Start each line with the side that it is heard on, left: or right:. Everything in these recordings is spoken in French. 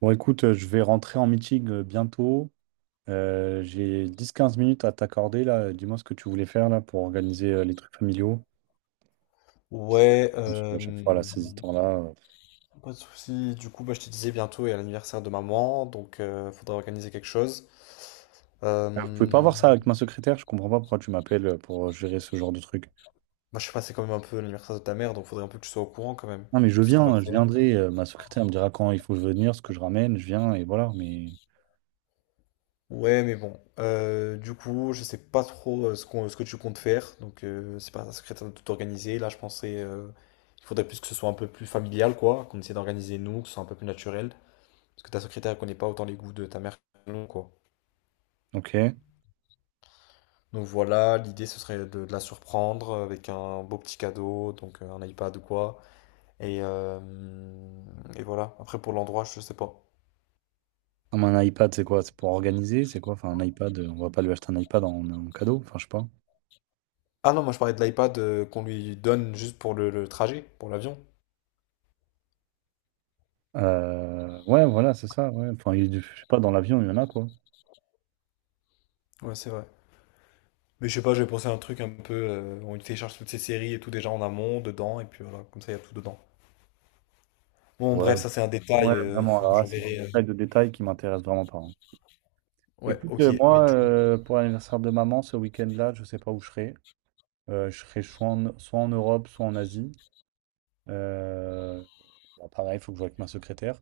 right: Je vais rentrer en meeting bientôt. J'ai dix quinze minutes à t'accorder là. Dis-moi ce que tu voulais faire là pour organiser les trucs familiaux. Parce que
left: Ouais,
right: ensuite, à
left: euh,
right: chaque fois, là, ces histoires-là.
left: Pas de souci. Du coup, je te disais bientôt, il y a l'anniversaire de maman, donc faudra organiser quelque chose.
right: Vous pouvez pas
left: Euh,
right: voir ça avec ma secrétaire, je comprends pas pourquoi tu m'appelles pour gérer ce genre de truc.
left: je sais pas, c'est quand même un peu l'anniversaire de ta mère, donc faudrait un peu que tu sois au courant quand même
right: Non, mais je
left: de ce qu'on va
right: viens, je
left: faire.
right: viendrai. Ma secrétaire me dira quand il faut venir, ce que je ramène, je viens et voilà. Mais
left: Ouais, mais bon. Du coup, je sais pas trop ce qu'on, ce que tu comptes faire, donc c'est pas secrétaire de tout organiser. Là, je pensais, il faudrait plus que ce soit un peu plus familial, quoi, qu'on essaie d'organiser nous, que ce soit un peu plus naturel, parce que ta secrétaire connaît pas autant les goûts de ta mère, que nous, quoi.
right: ok.
left: Donc voilà, l'idée ce serait de la surprendre avec un beau petit cadeau, donc un iPad ou quoi. Et, euh, et voilà, après pour l'endroit, je sais pas.
right: Ah, mais un iPad, c'est quoi? C'est pour organiser? C'est quoi? Enfin, un iPad, on va pas lui acheter un iPad en cadeau, enfin, je sais pas.
left: Ah non, moi je parlais de l'iPad qu'on lui donne juste pour le trajet, pour l'avion.
right: Ouais, voilà, c'est ça. Ouais. Enfin, je sais pas, dans l'avion, il y en a quoi.
left: Ouais, c'est vrai. Mais je sais pas, j'ai pensé à un truc un peu, on lui télécharge toutes ses séries et tout déjà en amont, dedans, et puis voilà, comme ça il y a tout dedans. Bon,
right: Ouais,
left: bref, ça c'est un
right: ouais,
left: détail,
right: vraiment. Alors là, c'est du
left: j'enverrai.
right: détail de détail qui m'intéresse vraiment pas, hein.
left: Ouais,
right: Écoute,
left: ok, mais
right: moi,
left: du coup,
right: pour l'anniversaire de maman, ce week-end-là, je sais pas où je serai. Je serai soit en Europe, soit en Asie. Euh, Bah, pareil, il faut que je joue avec ma secrétaire.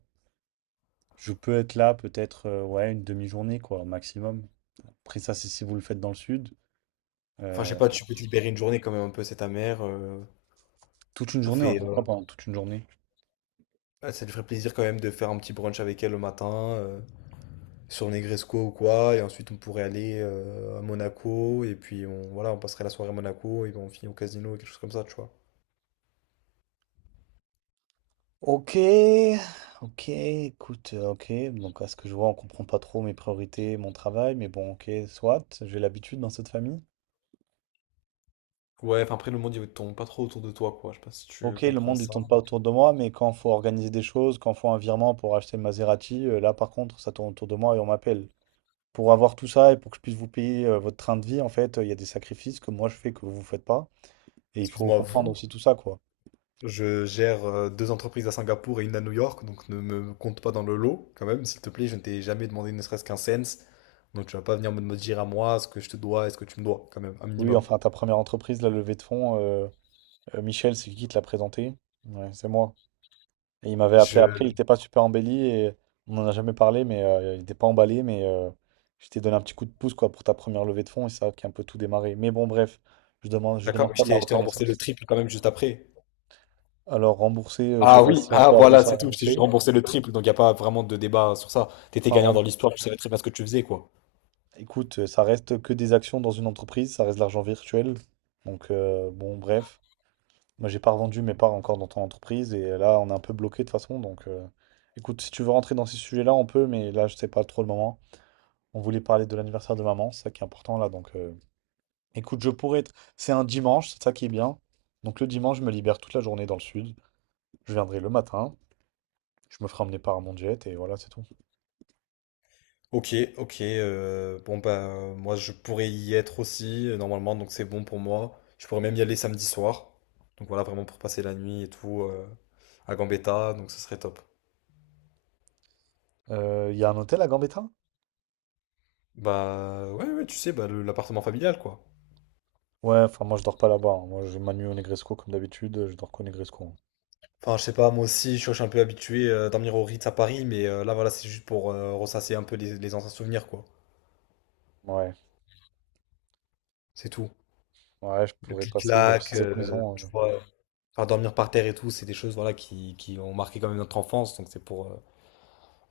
right: Je peux être là peut-être ouais, une demi-journée, quoi, maximum. Après ça, c'est si vous le faites dans le sud.
left: enfin je sais
right: Euh,
left: pas, tu peux te libérer une journée quand même un peu, c'est ta mère,
right: Toute une
left: ça
right: journée, on va
left: fait...
right: faire ça pendant toute une journée.
left: Ah, ça lui ferait plaisir quand même de faire un petit brunch avec elle le matin, euh, sur Negresco ou quoi, et ensuite on pourrait aller à Monaco, et puis on, voilà, on passerait la soirée à Monaco, et ben on finit au casino, quelque chose comme ça, tu vois.
right: Ok, ok, écoute, ok. Donc à ce que je vois, on comprend pas trop mes priorités, mon travail, mais bon, ok, soit, j'ai l'habitude dans cette famille.
left: Ouais, enfin après le monde il tourne pas trop autour de toi, quoi, je sais pas si tu
right: Ok, le
left: comprends
right: monde il
left: ça.
right: tourne pas autour de moi, mais quand faut organiser des choses, quand faut un virement pour acheter le Maserati, là par contre, ça tourne autour de moi et on m'appelle. Pour avoir tout ça et pour que je puisse vous payer votre train de vie, en fait, il y a des sacrifices que moi je fais que vous vous faites pas, et il faut
left: Excuse-moi,
right: comprendre
left: vous,
right: aussi tout ça, quoi.
left: je gère deux entreprises à Singapour et une à New York, donc ne me compte pas dans le lot, quand même, s'il te plaît, je ne t'ai jamais demandé ne serait-ce qu'un cent, donc tu vas pas venir me dire à moi ce que je te dois et ce que tu me dois, quand même, un
right: Oui,
left: minimum.
right: enfin ta première entreprise, la levée de fonds, Michel, c'est qui te l'a présenté? Ouais, c'est moi. Et il m'avait appelé après, il
left: Je...
right: était pas super embelli et on n'en a jamais parlé, mais il était pas emballé, mais je t'ai donné un petit coup de pouce quoi pour ta première levée de fonds et ça qui a un peu tout démarré. Mais bon bref, je
left: D'accord,
right: demande
left: mais
right: pas
left: je
right: de la
left: t'ai je t'ai remboursé le
right: reconnaissance.
left: triple quand même juste après.
right: Alors rembourser, je sais
left: Ah
right: pas
left: oui,
right: si on
left: ah
right: peut appeler
left: voilà,
right: ça
left: c'est tout. Je t'ai juste
right: rembourser.
left: remboursé le triple, donc il n'y a pas vraiment de débat sur ça. T'étais
right: Enfin,
left: gagnant dans l'histoire, tu savais très bien ce que tu faisais, quoi.
right: écoute, ça reste que des actions dans une entreprise, ça reste de l'argent virtuel. Bon bref, moi j'ai pas revendu mes parts encore dans ton entreprise et là on est un peu bloqué de toute façon. Écoute, si tu veux rentrer dans ces sujets-là, on peut, mais là je sais pas trop le moment. On voulait parler de l'anniversaire de maman, c'est ça qui est important là. Écoute, je pourrais être. C'est un dimanche, c'est ça qui est bien. Donc, le dimanche, je me libère toute la journée dans le sud. Je viendrai le matin, je me ferai emmener par mon jet et voilà, c'est tout.
left: Ok, ok. Bon bah moi je pourrais y être aussi normalement, donc c'est bon pour moi. Je pourrais même y aller samedi soir. Donc voilà, vraiment pour passer la nuit et tout à Gambetta, donc ce serait top.
right: Il y a un hôtel à Gambetta?
left: Bah ouais, ouais, tu sais, bah, l'appartement familial quoi.
right: Ouais, enfin, moi, je dors pas là-bas, hein. Moi, je ma nuit au Negresco comme d'habitude, je dors qu'au Negresco, hein.
left: Enfin, je sais pas, moi aussi, je suis un peu habitué à dormir au Ritz à Paris, mais là voilà, c'est juste pour ressasser un peu les anciens souvenirs quoi.
right: Ouais,
left: C'est tout.
right: ouais, je
left: Le
right: pourrais passer, même si
left: clic-clac,
right: cette maison.
left: tu vois, faire dormir par terre et tout, c'est des choses voilà, qui ont marqué quand même notre enfance, donc c'est pour euh,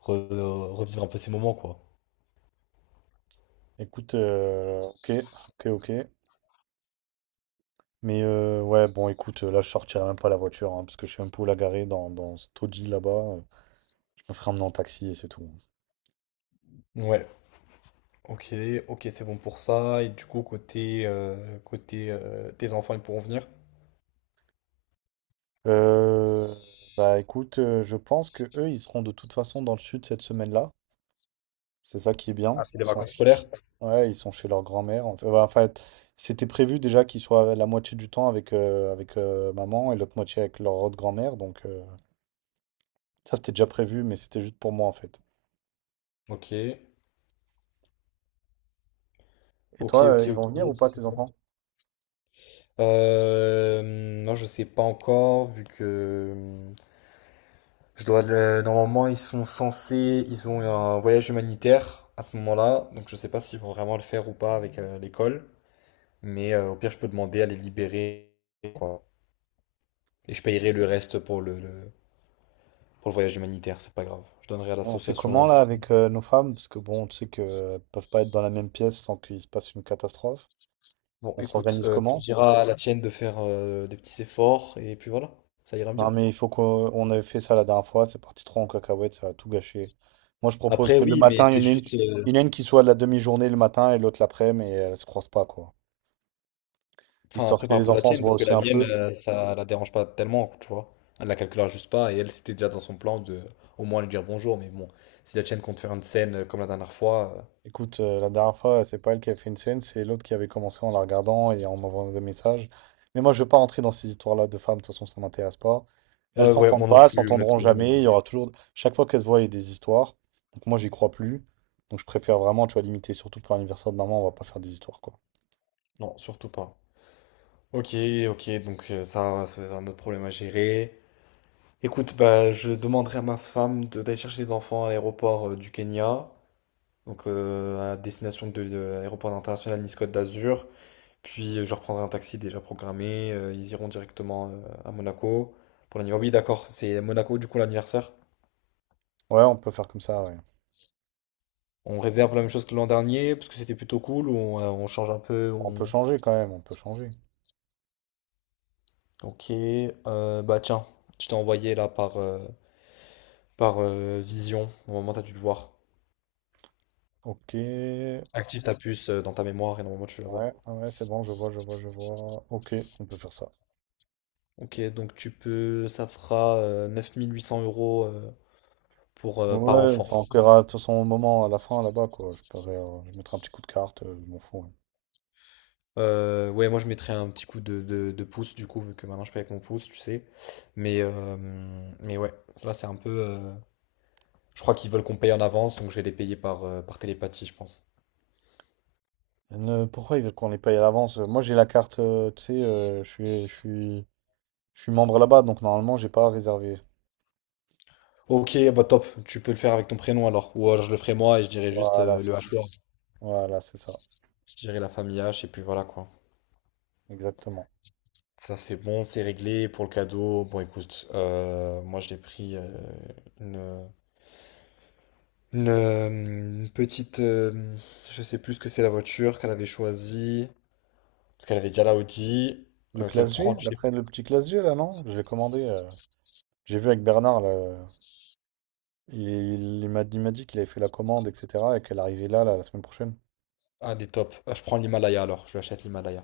left: re- euh, revivre un peu ces moments, quoi.
right: Écoute, ok, ok, ok. Mais ouais, bon, écoute, là, je sortirai même pas la voiture, hein, parce que je suis un peu où la garer dans ce taudis là-bas. Je me ferai emmener en taxi et c'est tout.
left: Ouais, ok, ok, c'est bon pour ça. Et du coup, côté, côté tes enfants, ils pourront venir?
right: Euh, Bah écoute, je pense que eux, ils seront de toute façon dans le sud cette semaine-là. C'est ça qui est bien.
left: Ah, c'est les vacances scolaires?
right: Ouais, ils sont chez leur grand-mère. En fait, ouais, en fait, c'était prévu déjà qu'ils soient la moitié du temps avec, maman et l'autre moitié avec leur autre grand-mère. Ça, c'était déjà prévu, mais c'était juste pour moi en fait.
left: Ok,
right: Et
left: ok,
right: toi,
left: ok,
right: ils vont venir ou
left: ok, ça,
right: pas,
left: c'est
right: tes
left: bon.
right: enfants?
left: Euh, non, je sais pas encore, vu que... Je dois le... Normalement, ils sont censés, ils ont un voyage humanitaire à ce moment-là, donc je sais pas s'ils vont vraiment le faire ou pas avec l'école, mais au pire, je peux demander à les libérer, quoi. Et je payerai le reste pour le, pour le voyage humanitaire, c'est pas grave. Je donnerai à
right: On fait
left: l'association.
right: comment là avec nos femmes? Parce que bon, tu sais qu'elles peuvent pas être dans la même pièce sans qu'il se passe une catastrophe.
left: Bon,
right: On
left: écoute,
right: s'organise
left: tu
right: comment?
left: diras à la tienne de faire des petits efforts, et puis voilà, ça ira
right: Non,
left: bien.
right: mais il faut qu'on on avait fait ça la dernière fois. C'est parti trop en cacahuète, ça a tout gâché. Moi, je propose
left: Après,
right: que le
left: oui, mais
right: matin,
left: c'est juste,
right: il y en a une qui soit de la demi-journée le matin et l'autre l'après, mais elles se croisent pas, quoi.
left: enfin,
right: Histoire que
left: prépare
right: les
left: pour la
right: enfants se
left: tienne,
right: voient
left: parce que
right: aussi
left: la
right: un
left: mienne,
right: peu.
left: ça la dérange pas tellement, tu vois. Elle la calculera juste pas, et elle, c'était déjà dans son plan de au moins lui dire bonjour, mais bon, si la tienne compte faire une scène comme la dernière fois.
right: Écoute, la dernière fois, c'est pas elle qui avait fait une scène, c'est l'autre qui avait commencé en la regardant et en envoyant des messages. Mais moi, je veux pas rentrer dans ces histoires-là de femmes, de toute façon, ça m'intéresse pas. Elles
left: Ouais, ouais,
right: s'entendent
left: moi non
right: pas, elles
left: plus,
right: s'entendront
left: honnêtement.
right: jamais. Il y aura toujours. Chaque fois qu'elles se voient, il y a des histoires. Donc, moi, j'y crois plus. Donc, je préfère vraiment, tu vois, limiter, surtout pour l'anniversaire de maman, on va pas faire des histoires, quoi.
left: Non, surtout pas. Ok, ok, donc ça, ça va être un autre problème à gérer. Écoute, bah, je demanderai à ma femme d'aller chercher les enfants à l'aéroport du Kenya, donc à destination de l'aéroport international Nice Côte d'Azur. Puis je leur prendrai un taxi déjà programmé. Ils iront directement à Monaco pour l'anniversaire. Oui, d'accord, c'est Monaco du coup l'anniversaire.
right: Ouais, on peut faire comme ça, ouais.
left: On réserve la même chose que l'an dernier parce que c'était plutôt cool. Ou on, on change un peu.
right: On peut
left: On...
right: changer quand même, on peut changer.
left: Ok. Bah tiens, je t'ai envoyé là par, Vision. Normalement, t'as dû le voir.
right: Ok, ouais,
left: Active ta puce dans ta mémoire et normalement tu la vois.
right: ouais, c'est bon, je vois, je vois, je vois. Ok, on peut faire ça.
left: Ok, donc tu peux. Ça fera 9800 € pour, par
right: Ouais,
left: enfant.
right: enfin, on paiera de toute façon au moment, à la fin, là-bas, quoi. Je paierai, je mettrai un petit coup de carte, je m'en fous, ouais.
left: Ouais, moi je mettrais un petit coup de pouce du coup, vu que maintenant je paye avec mon pouce, tu sais. Mais, euh, mais ouais, là c'est un peu. Je crois qu'ils veulent qu'on paye en avance, donc je vais les payer par, par télépathie, je pense.
right: Pourquoi ils veulent qu'on les paye à l'avance? Moi, j'ai la carte, tu sais, je suis membre là-bas, donc normalement, j'ai pas à réserver.
left: Ok, bah top, tu peux le faire avec ton prénom alors. Ou alors je le ferai moi et je dirai juste
right: Voilà,
left: le
right: c'est ça.
left: H-word.
right: Voilà, c'est ça.
left: Je dirai la famille H et puis voilà quoi.
right: Exactement.
left: Ça c'est bon, c'est réglé pour le cadeau. Bon écoute, moi je l'ai pris une, une petite. Je sais plus ce que c'est la voiture qu'elle avait choisie. Parce qu'elle avait déjà la Audi,
right: Le
left: qu'elle
right: classe G,
left: prend, tu sais.
right: l'après le petit classe G, là, non? Je l'ai commandé. J'ai vu avec Bernard, là, il, il m'a dit qu'il avait fait la commande, etc. et qu'elle arrivait là, la semaine prochaine.
left: Ah, des tops. Ah, je prends l'Himalaya alors, je lui achète l'Himalaya.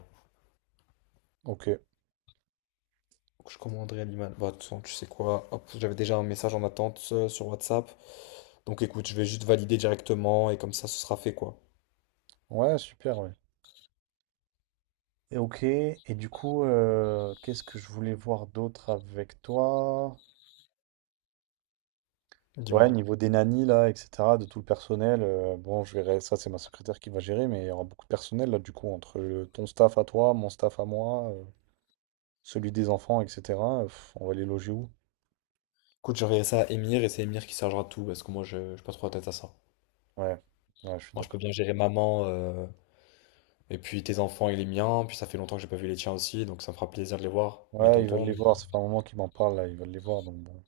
right: Ok.
left: Donc, je commanderai l'Himalaya. Bah, de toute façon, tu sais quoi, hop, j'avais déjà un message en attente sur WhatsApp. Donc écoute, je vais juste valider directement et comme ça, ce sera fait quoi.
right: Ouais, super, ouais. Et ok, et du coup, qu'est-ce que je voulais voir d'autre avec toi? Ouais,
left: Dis-moi.
right: niveau des nannies, là, etc., de tout le personnel, bon, je verrai, ça, c'est ma secrétaire qui va gérer, mais il y aura beaucoup de personnel, là, du coup, entre ton staff à toi, mon staff à moi, celui des enfants, etc., on va les loger où?
left: Écoute, j'enverrai ça à Emir et c'est Emir qui chargera de tout parce que moi, je j'ai pas trop la tête à ça.
right: Ouais, ouais, je suis
left: Moi, je peux
right: d'accord.
left: bien gérer maman et puis tes enfants et les miens. Puis ça fait longtemps que j'ai pas vu les tiens aussi, donc ça me fera plaisir de les voir, mes
right: Ouais, ils veulent
left: tontons.
right: les
left: Donc-
right: voir, ça fait un moment qu'ils m'en parlent, là, ils veulent les voir, donc bon.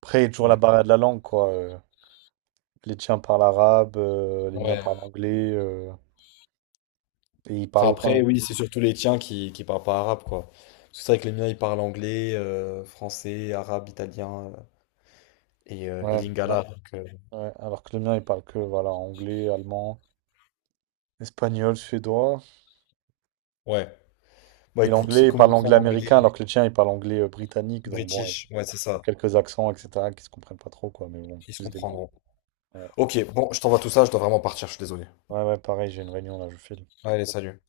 right: Après, il y a toujours la
left: Ouais.
right: barrière de la langue, quoi. Les tiens parlent arabe, les miens
left: Ouais.
right: parlent anglais, et ils parlent
left: Enfin, après,
right: aucun.
left: oui, c'est surtout les tiens qui parlent pas arabe, quoi. Parce que c'est vrai que les miens, ils parlent anglais, français, arabe, italien et
right: Ouais, ah,
left: lingala. Donc,
right: ouais, alors que le mien, il parle que voilà, anglais, allemand, espagnol, suédois.
left: ouais. Bon,
right: Et
left: écoute,
right: l'anglais,
left: ils
right: il parle
left: communiquent en
right: anglais
left: anglais,
right: américain, alors que le tien, il parle anglais britannique. Donc bon, il y
left: british, ouais, c'est
right: a
left: ça.
right: quelques accents, etc., qui se comprennent pas trop, quoi. Mais bon,
left: Ils se
right: ils se débrouillent.
left: comprendront.
right: Ouais,
left: Ok, bon, je t'envoie tout ça, je dois vraiment partir, je suis désolé.
right: ouais, ouais, pareil, j'ai une réunion là, je file.
left: Allez, salut.